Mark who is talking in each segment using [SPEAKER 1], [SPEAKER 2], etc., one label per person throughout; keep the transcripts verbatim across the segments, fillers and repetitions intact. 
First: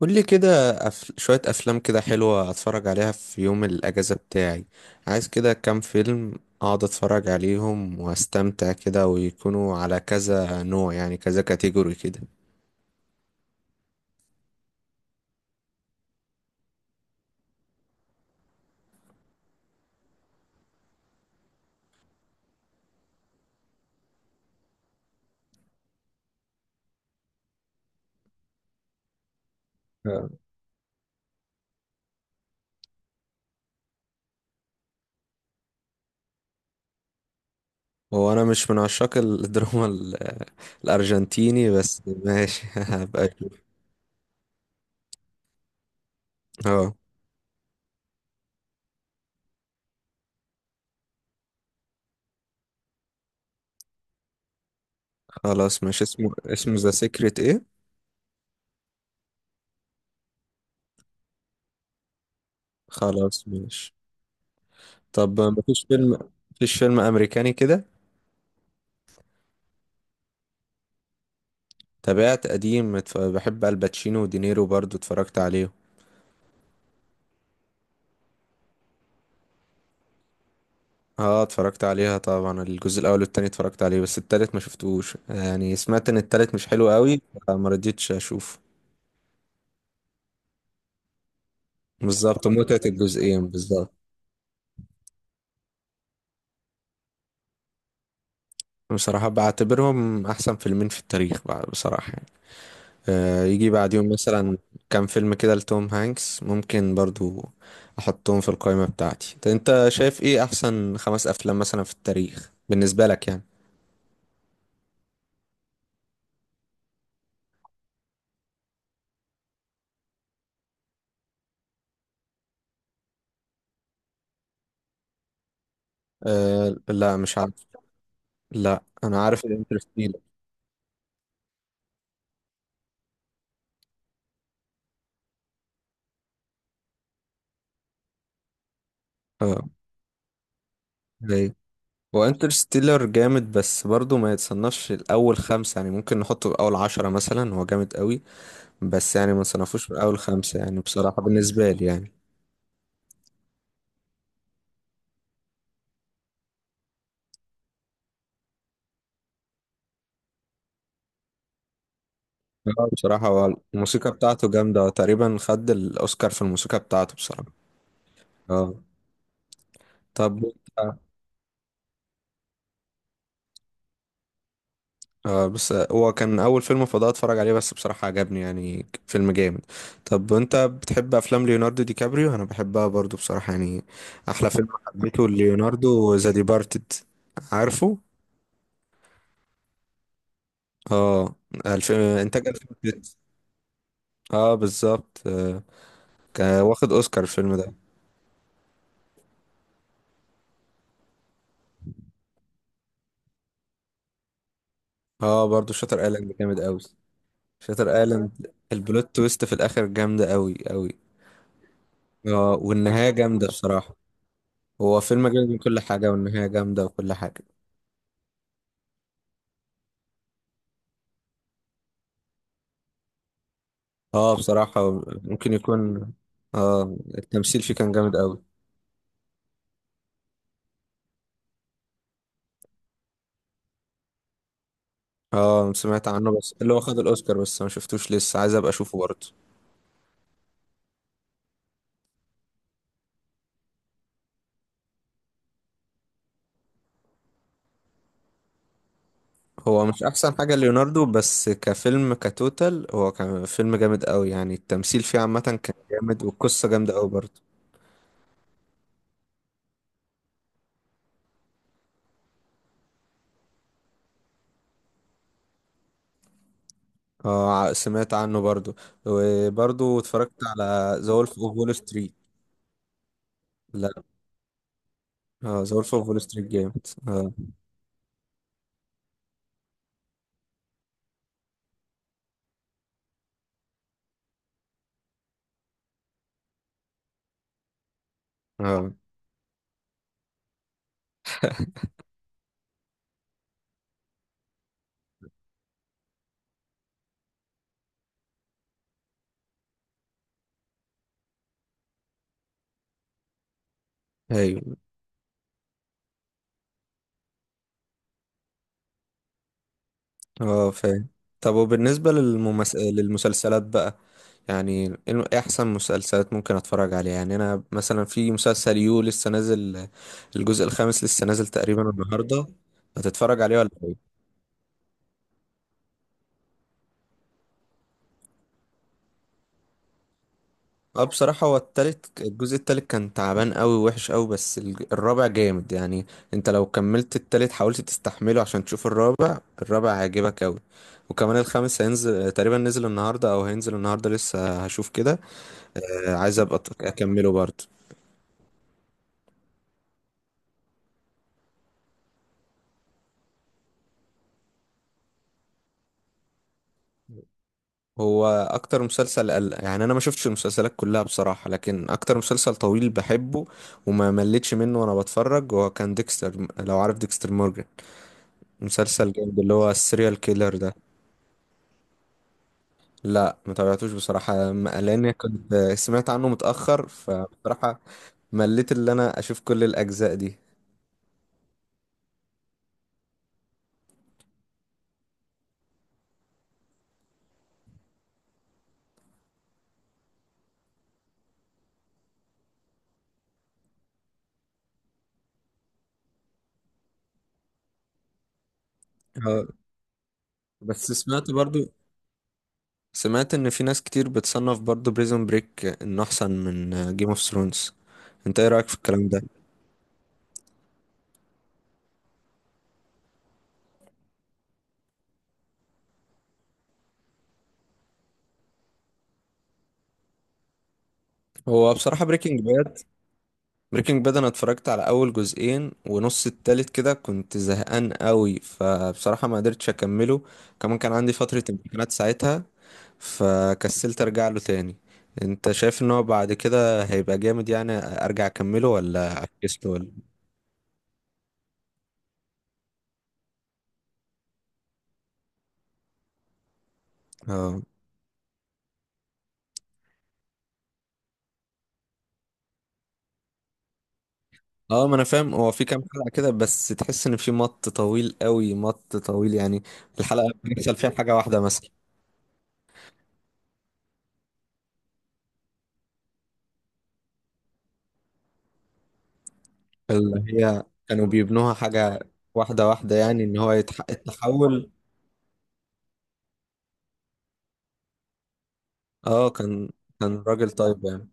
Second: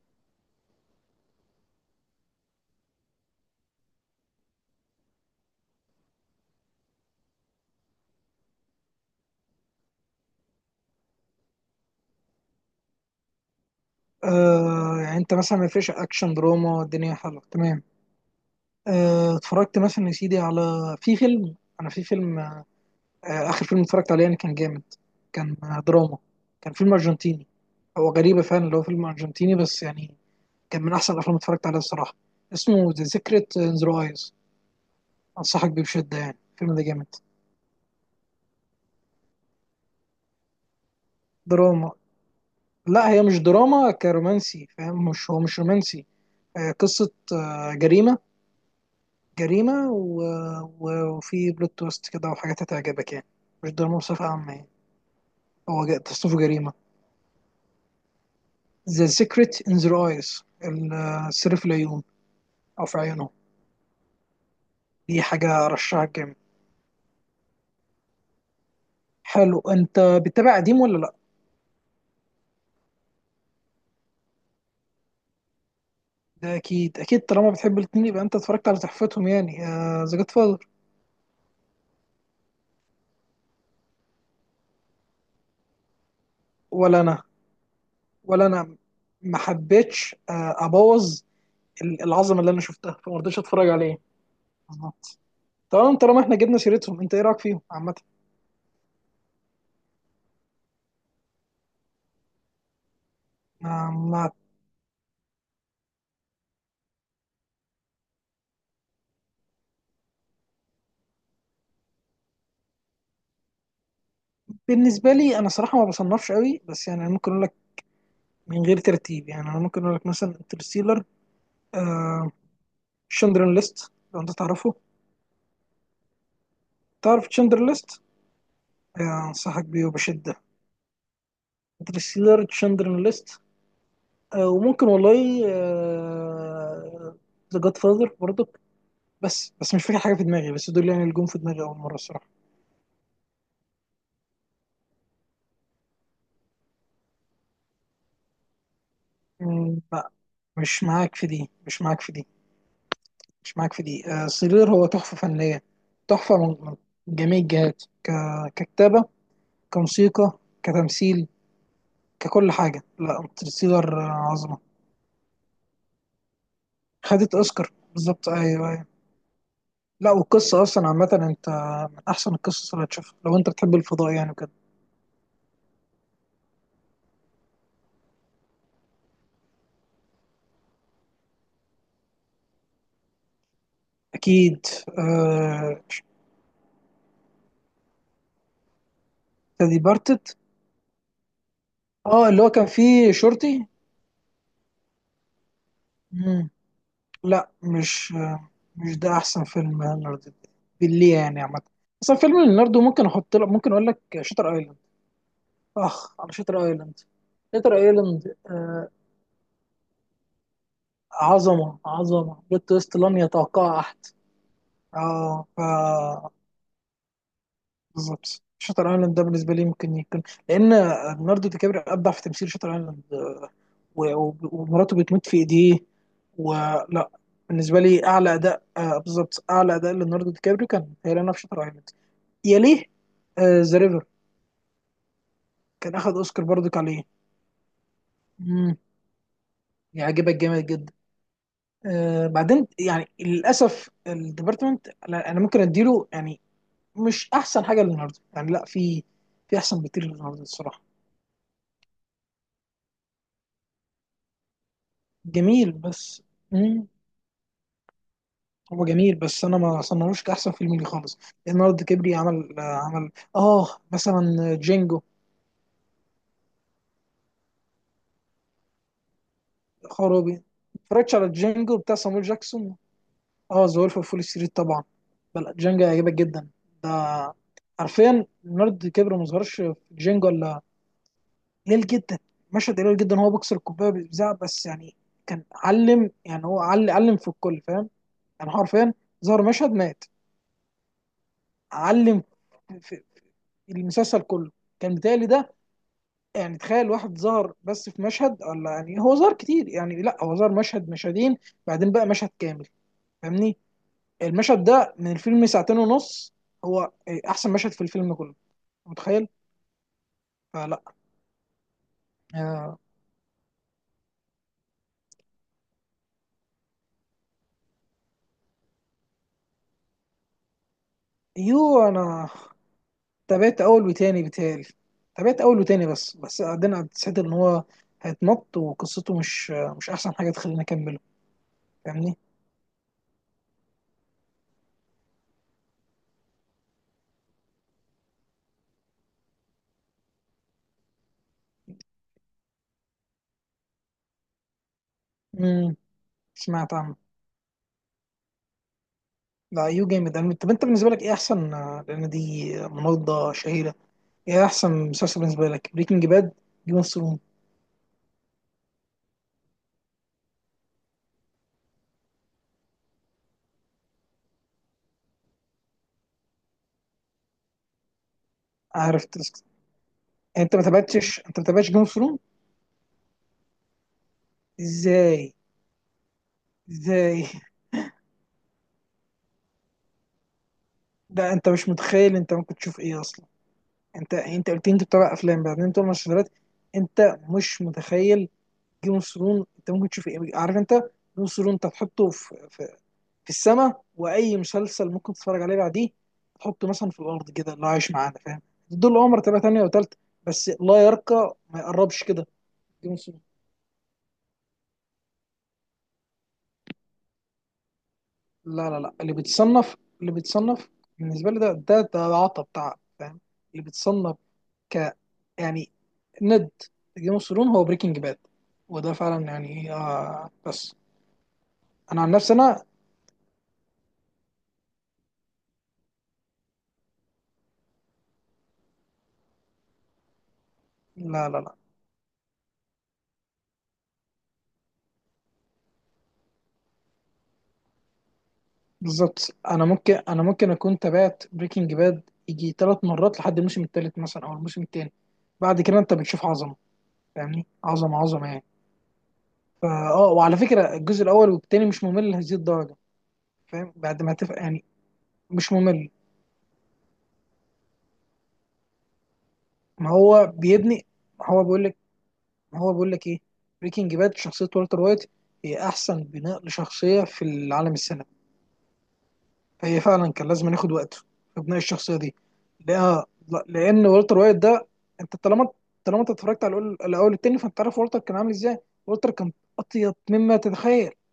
[SPEAKER 1] قول لي كده. أف... شوية أفلام كده حلوة أتفرج عليها في يوم الأجازة بتاعي. عايز كده كام فيلم أقعد أتفرج عليهم وأستمتع كده، ويكونوا على كذا نوع، يعني كذا كاتيجوري كده.
[SPEAKER 2] آه يعني انت مثلا ما فيش اكشن دراما، الدنيا حلوه تمام. آه، اتفرجت مثلا يا سيدي على في فيلم انا في فيلم آه آه، اخر فيلم اتفرجت عليه يعني كان جامد. كان آه دراما، كان فيلم ارجنتيني. هو غريبه فعلا اللي هو فيلم ارجنتيني بس يعني
[SPEAKER 1] آه.
[SPEAKER 2] كان من احسن الافلام اللي اتفرجت عليها الصراحه. اسمه ذا سيكريت ان ذا ايز. انصحك بيه بشده، يعني الفيلم ده جامد.
[SPEAKER 1] هو أنا مش من عشاق الدراما ال... الأرجنتيني،
[SPEAKER 2] دراما؟
[SPEAKER 1] بس ماشي
[SPEAKER 2] لا هي
[SPEAKER 1] هبقى
[SPEAKER 2] مش
[SPEAKER 1] أشوف.
[SPEAKER 2] دراما كرومانسي، فاهم؟ مش هو مش رومانسي. آه،
[SPEAKER 1] أه.
[SPEAKER 2] قصه آه جريمه. جريمة و... و- وفي بلوت تويست كده وحاجات هتعجبك يعني، مش دراما بصفة عامة يعني.
[SPEAKER 1] خلاص
[SPEAKER 2] هو جا-
[SPEAKER 1] ماشي، اسمه
[SPEAKER 2] تصنيفه جريمة.
[SPEAKER 1] اسمه ذا سيكريت إيه؟
[SPEAKER 2] The Secret in Their Eyes. ال- السر في العيون، أو في عيونهم.
[SPEAKER 1] خلاص ماشي.
[SPEAKER 2] دي
[SPEAKER 1] طب
[SPEAKER 2] حاجة
[SPEAKER 1] مفيش
[SPEAKER 2] أرشحك
[SPEAKER 1] فيلم
[SPEAKER 2] جامد.
[SPEAKER 1] مفيش فيلم أمريكاني كده؟
[SPEAKER 2] حلو، أنت بتتابع قديم ولا لأ؟
[SPEAKER 1] تابعت قديم، اتف- بحب الباتشينو ودينيرو، برضو اتفرجت عليه.
[SPEAKER 2] ده أكيد أكيد، طالما بتحب الاتنين يبقى أنت اتفرجت على تحفتهم يعني، ذا جاد فاذر.
[SPEAKER 1] اه، اتفرجت عليها طبعا، الجزء الاول والتاني اتفرجت عليه، بس التالت ما شفتوش، يعني سمعت ان التالت مش حلو
[SPEAKER 2] ولا
[SPEAKER 1] قوي.
[SPEAKER 2] أنا،
[SPEAKER 1] فما رضيتش
[SPEAKER 2] ولا
[SPEAKER 1] اشوفه.
[SPEAKER 2] أنا، ما حبيتش آه، أبوظ ال- العظمة
[SPEAKER 1] بالظبط،
[SPEAKER 2] اللي أنا
[SPEAKER 1] متعة
[SPEAKER 2] شفتها، فما رضيتش
[SPEAKER 1] الجزئين
[SPEAKER 2] أتفرج
[SPEAKER 1] بالظبط.
[SPEAKER 2] عليه. بالظبط. تمام، طالما إحنا جبنا سيرتهم، أنت إيه رأيك فيهم عامة؟
[SPEAKER 1] بصراحة بعتبرهم احسن فيلمين في التاريخ، بع- بصراحة يعني. آه، يجي بعديهم
[SPEAKER 2] ما
[SPEAKER 1] مثلا كام فيلم كده لتوم هانكس، ممكن برضو احطهم في القائمة بتاعتي. طب انت شايف ايه احسن خمس افلام مثلا في التاريخ بالنسبة لك يعني؟
[SPEAKER 2] بالنسبه لي انا صراحه ما بصنفش قوي، بس يعني أنا ممكن اقول لك من غير ترتيب، يعني انا ممكن اقول لك مثلا انترستيلر. آه، شندرن ليست، لو انت تعرفه.
[SPEAKER 1] آه، لا
[SPEAKER 2] تعرف
[SPEAKER 1] مش عارف.
[SPEAKER 2] تشندرن ليست؟
[SPEAKER 1] لا، انا
[SPEAKER 2] آه،
[SPEAKER 1] عارف
[SPEAKER 2] انصحك بيه
[SPEAKER 1] الانترستيلر.
[SPEAKER 2] وبشده. انترستيلر، تشندرن ليست. آه وممكن والله ذا جاد فاذر برضك. بس
[SPEAKER 1] اه،
[SPEAKER 2] بس مش فاكر حاجه في دماغي، بس دول يعني اللي جم في
[SPEAKER 1] إيه؟
[SPEAKER 2] دماغي اول مره
[SPEAKER 1] هو
[SPEAKER 2] الصراحه.
[SPEAKER 1] انترستيلر جامد، بس برضه ما يتصنفش الأول خمسة، يعني ممكن نحطه في أول عشرة مثلا، هو جامد قوي. بس يعني ما
[SPEAKER 2] مم،
[SPEAKER 1] تصنفوش في
[SPEAKER 2] لا،
[SPEAKER 1] أول خمسة، يعني
[SPEAKER 2] مش معاك
[SPEAKER 1] بصراحة
[SPEAKER 2] في دي
[SPEAKER 1] بالنسبة
[SPEAKER 2] مش
[SPEAKER 1] لي
[SPEAKER 2] معاك
[SPEAKER 1] يعني.
[SPEAKER 2] في دي مش معاك في دي. آه سيلر هو تحفه فنيه، تحفه من من جميع الجهات. ك- ككتابه، كموسيقى، كتمثيل، ككل حاجه.
[SPEAKER 1] اه،
[SPEAKER 2] لا،
[SPEAKER 1] بصراحة هو
[SPEAKER 2] انترستيلر
[SPEAKER 1] الموسيقى بتاعته
[SPEAKER 2] عظمه.
[SPEAKER 1] جامدة، هو تقريبا خد الأوسكار في الموسيقى بتاعته
[SPEAKER 2] خدت
[SPEAKER 1] بصراحة.
[SPEAKER 2] اوسكار بالظبط، ايوه
[SPEAKER 1] اه.
[SPEAKER 2] ايوه. لا
[SPEAKER 1] طب.
[SPEAKER 2] والقصه اصلا
[SPEAKER 1] اه.
[SPEAKER 2] عامه، انت من احسن القصص اللي هتشوفها لو انت بتحب الفضاء يعني كده.
[SPEAKER 1] آه، بس هو كان أول فيلم فضاء أتفرج عليه، بس بصراحة عجبني، يعني فيلم جامد. طب أنت بتحب أفلام ليوناردو دي كابريو؟ أنا بحبها برضه بصراحة يعني. أحلى
[SPEAKER 2] اكيد.
[SPEAKER 1] فيلم حبيته
[SPEAKER 2] آه،
[SPEAKER 1] ليوناردو ذا ديبارتد. عارفه؟
[SPEAKER 2] دي بارتت.
[SPEAKER 1] اه، الفيلم
[SPEAKER 2] اه، اللي
[SPEAKER 1] انتاج
[SPEAKER 2] هو كان فيه
[SPEAKER 1] ألفين وستة.
[SPEAKER 2] شرطي.
[SPEAKER 1] اه، بالظبط آه.
[SPEAKER 2] مم.
[SPEAKER 1] كان واخد اوسكار
[SPEAKER 2] لا،
[SPEAKER 1] الفيلم ده.
[SPEAKER 2] مش آه، مش ده احسن فيلم ليوناردو بالليه يعني عامه. اصلا فيلم ليوناردو ممكن احط لك، ممكن اقول لك شاتر ايلاند.
[SPEAKER 1] اه، برضو شاتر
[SPEAKER 2] اخ على
[SPEAKER 1] ايلاند جامد
[SPEAKER 2] شاتر
[SPEAKER 1] قوي.
[SPEAKER 2] ايلاند، شاتر
[SPEAKER 1] شاتر
[SPEAKER 2] ايلاند.
[SPEAKER 1] ايلاند البلوت تويست في الاخر جامده قوي قوي.
[SPEAKER 2] عظمة عظمة،
[SPEAKER 1] اه،
[SPEAKER 2] بلوت تويست
[SPEAKER 1] والنهايه
[SPEAKER 2] لن
[SPEAKER 1] جامده
[SPEAKER 2] يتوقع
[SPEAKER 1] بصراحه.
[SPEAKER 2] أحد.
[SPEAKER 1] هو فيلم
[SPEAKER 2] اه
[SPEAKER 1] جامد من
[SPEAKER 2] ف
[SPEAKER 1] كل حاجه، والنهايه جامده وكل حاجه.
[SPEAKER 2] بالظبط. شاتر ايلاند ده بالنسبة لي ممكن يكون، لأن ليوناردو دي كابريو أبدع في تمثيل شاتر ايلاند. آه، و-
[SPEAKER 1] اه
[SPEAKER 2] و- ومراته
[SPEAKER 1] بصراحه،
[SPEAKER 2] بتموت في
[SPEAKER 1] ممكن
[SPEAKER 2] إيديه.
[SPEAKER 1] يكون. اه،
[SPEAKER 2] ولا
[SPEAKER 1] التمثيل فيه
[SPEAKER 2] بالنسبة
[SPEAKER 1] كان
[SPEAKER 2] لي
[SPEAKER 1] جامد
[SPEAKER 2] أعلى
[SPEAKER 1] قوي.
[SPEAKER 2] أداء، آه بالظبط، أعلى أداء ليوناردو دي كابريو كان هيلانا في شاتر ايلاند. يليه آه، ذا ريفر،
[SPEAKER 1] اه،
[SPEAKER 2] كان
[SPEAKER 1] سمعت
[SPEAKER 2] أخد
[SPEAKER 1] عنه،
[SPEAKER 2] أوسكار
[SPEAKER 1] بس اللي
[SPEAKER 2] برضك
[SPEAKER 1] هو خد
[SPEAKER 2] عليه.
[SPEAKER 1] الاوسكار، بس ما شفتوش لسه، عايز ابقى
[SPEAKER 2] مم.
[SPEAKER 1] اشوفه برضه.
[SPEAKER 2] يعجبك جامد جدا. آه، بعدين يعني للأسف الديبارتمنت، أنا أنا ممكن أديله يعني مش احسن حاجه للنهارده، يعني لا، في في احسن
[SPEAKER 1] هو مش
[SPEAKER 2] بكتير
[SPEAKER 1] احسن
[SPEAKER 2] للنهارده
[SPEAKER 1] حاجة
[SPEAKER 2] الصراحه.
[SPEAKER 1] ليوناردو، بس كفيلم كتوتال هو كان فيلم جامد قوي، يعني التمثيل فيه عامة
[SPEAKER 2] جميل
[SPEAKER 1] كان جامد،
[SPEAKER 2] بس.
[SPEAKER 1] والقصة
[SPEAKER 2] مم.
[SPEAKER 1] جامدة قوي برضه.
[SPEAKER 2] هو جميل بس انا ما صنعوش كاحسن فيلم لي خالص. النهارده كبري عمل آه، عمل اه مثلا جينجو.
[SPEAKER 1] اه، ع- سمعت عنه برضه. وبرضه اتفرجت
[SPEAKER 2] خرابي،
[SPEAKER 1] على ذا
[SPEAKER 2] اتفرجتش على
[SPEAKER 1] وولف اوف وول
[SPEAKER 2] جينجو بتاع
[SPEAKER 1] ستريت.
[SPEAKER 2] سامويل جاكسون؟ اه ذا
[SPEAKER 1] لا.
[SPEAKER 2] وولف اوف وول ستريت طبعا. لا،
[SPEAKER 1] اه، ذا
[SPEAKER 2] جينجو
[SPEAKER 1] وولف اوف
[SPEAKER 2] هيعجبك
[SPEAKER 1] وول ستريت
[SPEAKER 2] جدا.
[SPEAKER 1] جامد
[SPEAKER 2] ده
[SPEAKER 1] اه.
[SPEAKER 2] حرفيا النرد كبر ما ظهرش في جينجو الا قليل جدا، مشهد قليل جدا. هو بيكسر الكوبايه بيزعق، بس يعني كان علم. يعني هو عل- علم في الكل، فاهم؟ يعني
[SPEAKER 1] اه.
[SPEAKER 2] حرفيا ظهر مشهد مات، علم في المسلسل كله. كان بيتهيألي ده يعني تخيل واحد ظهر بس في مشهد، ولا يعني هو ظهر كتير؟ يعني لا، هو ظهر مشهد مشهدين بعدين بقى مشهد كامل، فاهمني؟ المشهد
[SPEAKER 1] ايوه.
[SPEAKER 2] ده من الفيلم ساعتين ونص، هو احسن مشهد في الفيلم كله، متخيل؟
[SPEAKER 1] اه،
[SPEAKER 2] فلا.
[SPEAKER 1] فاهم. طب وبالنسبة للممس...
[SPEAKER 2] آه،
[SPEAKER 1] للمسلسلات بقى. يعني الم- إيه احسن مسلسلات ممكن اتفرج عليها؟ يعني انا مثلا في مسلسل يو لسه نازل. الجزء الخامس لسه نازل
[SPEAKER 2] يو،
[SPEAKER 1] تقريبا
[SPEAKER 2] انا
[SPEAKER 1] النهارده. هتتفرج عليه
[SPEAKER 2] تابعت
[SPEAKER 1] ولا
[SPEAKER 2] اول
[SPEAKER 1] ايه؟
[SPEAKER 2] وتاني بيتهيألي. تابعت اول وتاني بس بس بعدين حسيت ان هو هيتمط وقصته مش مش احسن حاجه تخليني اكمله،
[SPEAKER 1] اه، بصراحة هو
[SPEAKER 2] فاهمني؟
[SPEAKER 1] التالت، الجزء التالت كان تعبان قوي وحش قوي، بس الج- الرابع جامد يعني. انت لو كملت التالت حاولت تستحمله عشان تشوف الرابع، الرابع هيعجبك قوي. وكمان الخامس هينزل تقريبا، نزل النهارده او هينزل النهارده، لسه هشوف كده.
[SPEAKER 2] مم.
[SPEAKER 1] آه، عايز ابقى أت-
[SPEAKER 2] سمعت عنه.
[SPEAKER 1] اكمله برضه.
[SPEAKER 2] لا، يو جامد. أنا- طب انت بالنسبه لك ايه احسن آه، لان دي مناضله شهيره، ايه احسن مسلسل بالنسبه لك؟ بريكنج باد، جيم اوف ثرونز.
[SPEAKER 1] هو اكتر مسلسل قل... يعني انا ما شفتش المسلسلات كلها بصراحة، لكن اكتر مسلسل طويل بحبه وما مليتش منه وانا بتفرج هو كان ديكستر، لو عارف ديكستر مورجان.
[SPEAKER 2] عارف
[SPEAKER 1] مسلسل جامد،
[SPEAKER 2] تس-
[SPEAKER 1] اللي هو السيريال كيلر
[SPEAKER 2] انت ما
[SPEAKER 1] ده.
[SPEAKER 2] تابعتش، انت ما تابعتش جيم اوف ثرونز؟
[SPEAKER 1] لا، ما تابعتوش بصراحة، ما- لان
[SPEAKER 2] ازاي،
[SPEAKER 1] كنت سمعت عنه متأخر
[SPEAKER 2] ازاي
[SPEAKER 1] فبصراحة مليت اللي انا اشوف كل الاجزاء دي.
[SPEAKER 2] ده انت مش متخيل انت ممكن تشوف ايه اصلا. انت انت قلت لي انت بتتابع افلام، بعدين انت بتتابع مسلسلات، انت مش متخيل. جيم اوف ثرونز انت ممكن تشوف ايه، عارف؟ انت جيم اوف ثرونز انت تحطه في في السماء، واي مسلسل ممكن تتفرج عليه بعديه تحطه مثلا في الارض كده اللي هو عايش معانا، فاهم؟ دول عمر تبقى
[SPEAKER 1] آه،
[SPEAKER 2] تانية وتالتة، بس لا
[SPEAKER 1] بس سمعت
[SPEAKER 2] يرقى،
[SPEAKER 1] برضو،
[SPEAKER 2] ما يقربش كده. دي مصيبة.
[SPEAKER 1] سمعت ان في ناس كتير بتصنف برضو بريزون بريك انه احسن من جيم اوف ثرونز. انت ايه رأيك
[SPEAKER 2] لا
[SPEAKER 1] في
[SPEAKER 2] لا لا
[SPEAKER 1] الكلام
[SPEAKER 2] اللي
[SPEAKER 1] ده؟
[SPEAKER 2] بيتصنف، اللي بيتصنف بالنسبه لي، ده ده ده عطب تعب، فاهم؟ اللي بيتصنف ك يعني ند جيم اوف ثرون هو بريكنج باد، وده فعلا يعني آه بس،
[SPEAKER 1] هو
[SPEAKER 2] انا
[SPEAKER 1] بصراحة
[SPEAKER 2] عن نفسي
[SPEAKER 1] بريكنج
[SPEAKER 2] انا.
[SPEAKER 1] باد. بريكنج باد انا اتفرجت على اول جزئين ونص التالت كده، كنت زهقان قوي، فبصراحة ما قدرتش اكمله. كمان كان عندي
[SPEAKER 2] لا لا
[SPEAKER 1] فترة
[SPEAKER 2] لا
[SPEAKER 1] امتحانات ساعتها فكسلت ارجع له تاني. انت شايف ان هو بعد كده هيبقى جامد؟ يعني ارجع اكمله ولا
[SPEAKER 2] بالظبط. انا
[SPEAKER 1] افكسله ولا؟
[SPEAKER 2] ممكن انا ممكن اكون تابعت بريكنج باد يجي ثلاث مرات لحد الموسم الثالث مثلا او الموسم الثاني، بعد كده انت بتشوف عظمه، فاهمني؟
[SPEAKER 1] اه.
[SPEAKER 2] عظمه عظمه يعني. فا اه وعلى فكره الجزء الاول والثاني مش ممل لهذه الدرجه، فاهم؟ بعد ما تف... يعني
[SPEAKER 1] اه، ما انا فاهم، هو
[SPEAKER 2] مش
[SPEAKER 1] في كام
[SPEAKER 2] ممل،
[SPEAKER 1] حلقة كده بس تحس ان في مط طويل قوي، مط طويل يعني.
[SPEAKER 2] ما
[SPEAKER 1] الحلقة
[SPEAKER 2] هو
[SPEAKER 1] بيحصل
[SPEAKER 2] بيبني،
[SPEAKER 1] فيها حاجة
[SPEAKER 2] ما
[SPEAKER 1] واحدة
[SPEAKER 2] هو بيقول
[SPEAKER 1] مثلا.
[SPEAKER 2] لك، ما هو بيقول لك ايه بريكنج باد شخصيه والتر وايت هي احسن بناء لشخصيه في العالم السينمائي. هي فعلا
[SPEAKER 1] اللي
[SPEAKER 2] كان لازم
[SPEAKER 1] هي
[SPEAKER 2] ياخد وقته
[SPEAKER 1] كانوا
[SPEAKER 2] في
[SPEAKER 1] بيبنوها
[SPEAKER 2] بناء الشخصيه
[SPEAKER 1] حاجة
[SPEAKER 2] دي.
[SPEAKER 1] واحدة واحدة،
[SPEAKER 2] لأ
[SPEAKER 1] يعني ان
[SPEAKER 2] لأ-
[SPEAKER 1] هو يتح-
[SPEAKER 2] لان والتر وايت ده،
[SPEAKER 1] التحول.
[SPEAKER 2] انت طالما، طالما انت اتفرجت على الأول- الاول التاني، فانت عارف والتر كان عامل ازاي. والتر
[SPEAKER 1] اه،
[SPEAKER 2] كان
[SPEAKER 1] كان
[SPEAKER 2] اطيب
[SPEAKER 1] كان
[SPEAKER 2] مما
[SPEAKER 1] راجل طيب
[SPEAKER 2] تتخيل.
[SPEAKER 1] يعني.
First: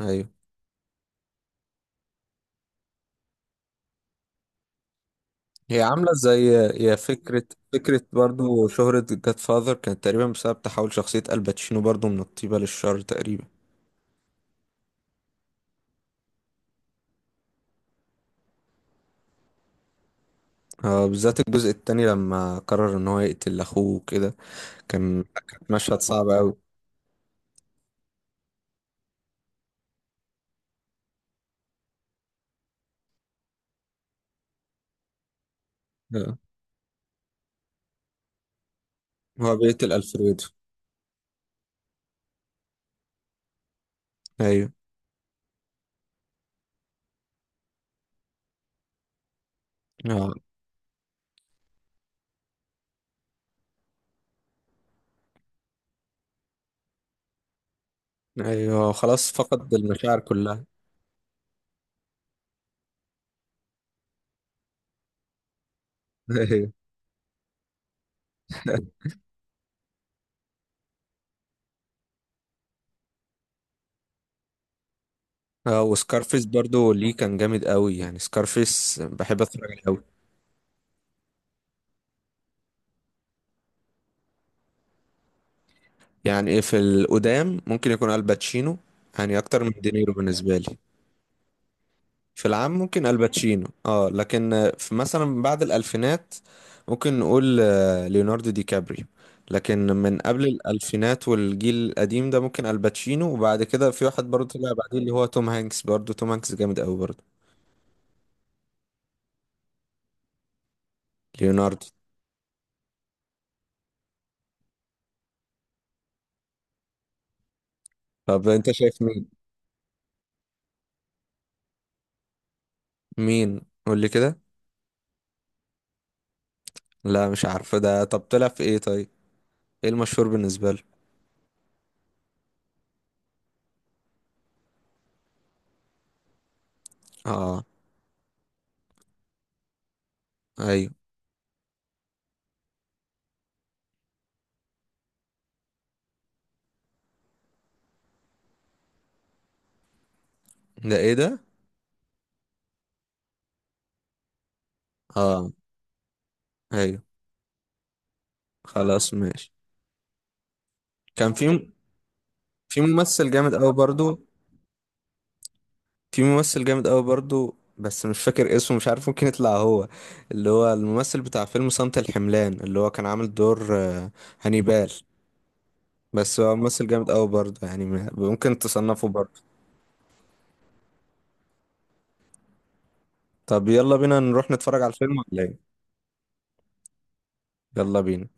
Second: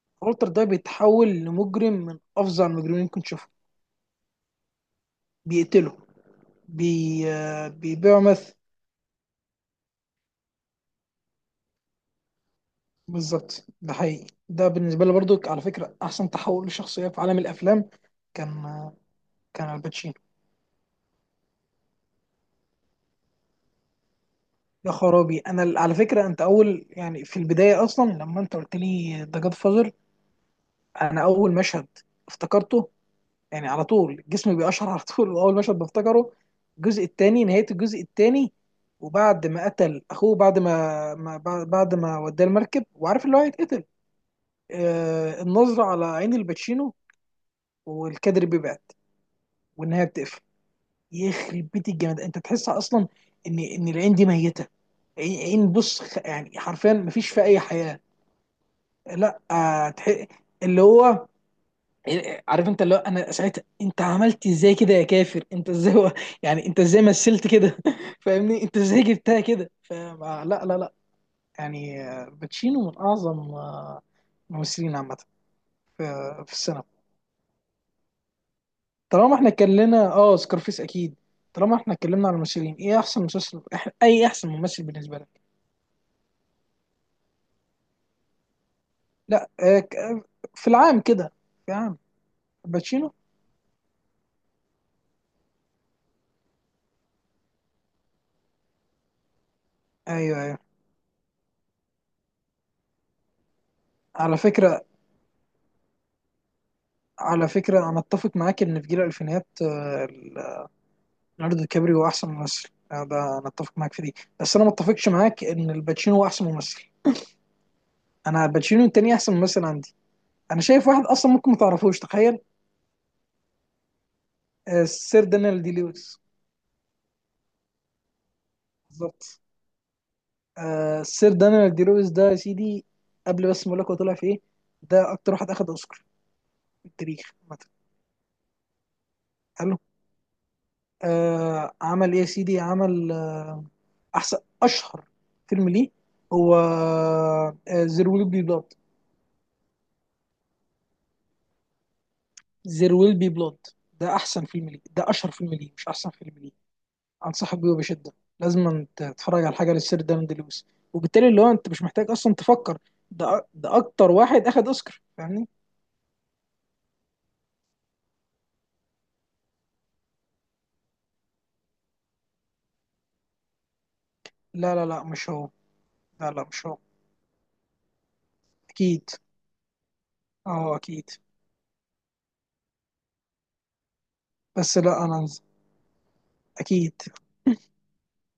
[SPEAKER 1] ايوه.
[SPEAKER 2] والتر ده بيتحول لمجرم من افظع المجرمين اللي ممكن تشوفه.
[SPEAKER 1] هي
[SPEAKER 2] بيقتله،
[SPEAKER 1] عامله زي، هي
[SPEAKER 2] بي...
[SPEAKER 1] فكره.
[SPEAKER 2] آه،
[SPEAKER 1] فكره
[SPEAKER 2] بيبيعه مثل.
[SPEAKER 1] برضو شهره جاد فاذر كانت تقريبا بسبب تحول شخصيه الباتشينو برضو، من الطيبه للشر تقريبا.
[SPEAKER 2] بالظبط، ده حقيقي، ده بالنسبه لي برضو على فكره احسن تحول لشخصيه في عالم الافلام، كان كان الباتشينو.
[SPEAKER 1] آه، بالذات الجزء التاني لما قرر ان هو يقتل اخوه كده،
[SPEAKER 2] يا
[SPEAKER 1] كان
[SPEAKER 2] خرابي، انا
[SPEAKER 1] كانت
[SPEAKER 2] ال- على
[SPEAKER 1] مشهد
[SPEAKER 2] فكره
[SPEAKER 1] صعب
[SPEAKER 2] انت
[SPEAKER 1] قوي.
[SPEAKER 2] اول، يعني في البدايه اصلا لما انت قلت لي ذا جاد فازر، انا اول مشهد افتكرته يعني على طول جسمي بيقشعر على طول، واول مشهد بفتكره
[SPEAKER 1] آه،
[SPEAKER 2] الجزء الثاني، نهايه الجزء الثاني، وبعد
[SPEAKER 1] هو
[SPEAKER 2] ما
[SPEAKER 1] بيقتل
[SPEAKER 2] قتل اخوه،
[SPEAKER 1] الفريدو.
[SPEAKER 2] بعد ما, ما بعد بعد ما وداه المركب وعارف اللي هو هيتقتل،
[SPEAKER 1] ايوه.
[SPEAKER 2] آه النظره على عين الباتشينو، والكادر بيبعد، والنهايه
[SPEAKER 1] اه،
[SPEAKER 2] بتقفل. يخرب بيت الجمال، انت تحس اصلا ان ان العين دي ميته. عين عين بص خ- يعني حرفيا مفيش فيها اي حياه.
[SPEAKER 1] ايوه، خلاص
[SPEAKER 2] لا
[SPEAKER 1] فقد
[SPEAKER 2] آه،
[SPEAKER 1] المشاعر
[SPEAKER 2] تح-
[SPEAKER 1] كلها.
[SPEAKER 2] اللي هو إيه، عارف انت اللي هو انا ساعتها انت عملت ازاي كده يا كافر، انت ازاي و... يعني
[SPEAKER 1] ايوه.
[SPEAKER 2] انت ازاي مثلت كده فاهمني؟ انت ازاي جبتها كده؟ فلا لا لا لا. يعني آه، باتشينو من اعظم آه، الممثلين عامه في
[SPEAKER 1] اه، وسكارفيس
[SPEAKER 2] في السينما.
[SPEAKER 1] برضو ليه كان جامد قوي، يعني سكارفيس
[SPEAKER 2] طالما
[SPEAKER 1] بحب
[SPEAKER 2] احنا
[SPEAKER 1] اتفرج عليه قوي.
[SPEAKER 2] اتكلمنا اه سكارفيس اكيد. طالما احنا اتكلمنا على الممثلين، ايه احسن مسلسل أح- اي احسن ممثل بالنسبه لك؟
[SPEAKER 1] يعني ايه في القدام، ممكن يكون الباتشينو، يعني
[SPEAKER 2] لا
[SPEAKER 1] اكتر من
[SPEAKER 2] آه،
[SPEAKER 1] دينيرو
[SPEAKER 2] ك-
[SPEAKER 1] بالنسبه
[SPEAKER 2] في
[SPEAKER 1] لي.
[SPEAKER 2] العام كده، في العام،
[SPEAKER 1] في العام ممكن
[SPEAKER 2] باتشينو.
[SPEAKER 1] الباتشينو اه، لكن آه، في مثلا بعد الالفينات ممكن نقول آه، ليوناردو دي كابريو. لكن من
[SPEAKER 2] ايوه
[SPEAKER 1] قبل
[SPEAKER 2] ايوه،
[SPEAKER 1] الالفينات والجيل القديم ده ممكن الباتشينو، وبعد كده في واحد
[SPEAKER 2] على
[SPEAKER 1] برضه طلع
[SPEAKER 2] فكره،
[SPEAKER 1] بعديه اللي هو توم هانكس، برضه توم هانكس جامد قوي برضه.
[SPEAKER 2] على فكرة أنا أتفق معاك إن في جيل الألفينيات آه، ال- ليوناردو دي
[SPEAKER 1] ليوناردو.
[SPEAKER 2] كابريو هو أحسن ممثل، آه، ده أنا أتفق معاك في دي. بس أنا ما أتفقش معاك إن الباتشينو هو أحسن ممثل. أنا
[SPEAKER 1] طب انت
[SPEAKER 2] الباتشينو
[SPEAKER 1] شايف
[SPEAKER 2] التاني
[SPEAKER 1] مين؟
[SPEAKER 2] أحسن ممثل عندي. أنا شايف واحد أصلا ممكن ما تعرفوش، تخيل.
[SPEAKER 1] مين؟ قول لي كده.
[SPEAKER 2] آه، السير دانيال دي لويس.
[SPEAKER 1] لا مش عارفه ده، طب طلع في ايه طيب؟
[SPEAKER 2] بالظبط.
[SPEAKER 1] ايه المشهور بالنسبه له؟
[SPEAKER 2] آه، السير دانيال دي لويس ده يا سيدي، قبل بس ما أقول لك هو طلع في إيه، ده أكتر واحد أخد أوسكار في التاريخ
[SPEAKER 1] اه،
[SPEAKER 2] عامة.
[SPEAKER 1] ايوه.
[SPEAKER 2] آه، عمل ايه يا سيدي؟ عمل آه احسن، اشهر فيلم ليه هو زير ويل بي بلاد.
[SPEAKER 1] ده ايه ده؟
[SPEAKER 2] زير ويل بي بلاد، ده احسن فيلم ليه، ده اشهر
[SPEAKER 1] اه،
[SPEAKER 2] فيلم ليه، مش احسن فيلم ليه.
[SPEAKER 1] ايوه،
[SPEAKER 2] انصحك بيه بشده، لازم أنت
[SPEAKER 1] خلاص
[SPEAKER 2] تتفرج
[SPEAKER 1] ماشي.
[SPEAKER 2] على حاجه للسير دايموند لويس، وبالتالي
[SPEAKER 1] كان
[SPEAKER 2] اللي هو انت
[SPEAKER 1] في
[SPEAKER 2] مش محتاج اصلا تفكر.
[SPEAKER 1] في ممثل
[SPEAKER 2] ده
[SPEAKER 1] جامد قوي
[SPEAKER 2] ده اكتر
[SPEAKER 1] برضو.
[SPEAKER 2] واحد اخد اوسكار، فاهمني؟
[SPEAKER 1] في ممثل جامد قوي برضو، بس مش فاكر اسمه، مش عارف ممكن يطلع هو، اللي هو الممثل بتاع فيلم صمت الحملان، اللي هو كان عامل دور آه،
[SPEAKER 2] لا لا
[SPEAKER 1] هانيبال.
[SPEAKER 2] لا مش هو، لا
[SPEAKER 1] بس
[SPEAKER 2] لا
[SPEAKER 1] هو
[SPEAKER 2] مش هو.
[SPEAKER 1] ممثل جامد قوي برضو، يعني م- ممكن تصنفه
[SPEAKER 2] اكيد،
[SPEAKER 1] برضو.
[SPEAKER 2] اه اكيد.
[SPEAKER 1] طب يلا بينا نروح
[SPEAKER 2] بس
[SPEAKER 1] نتفرج على
[SPEAKER 2] لا
[SPEAKER 1] الفيلم
[SPEAKER 2] انا،
[SPEAKER 1] ولا ايه؟
[SPEAKER 2] اكيد.
[SPEAKER 1] يلا بينا.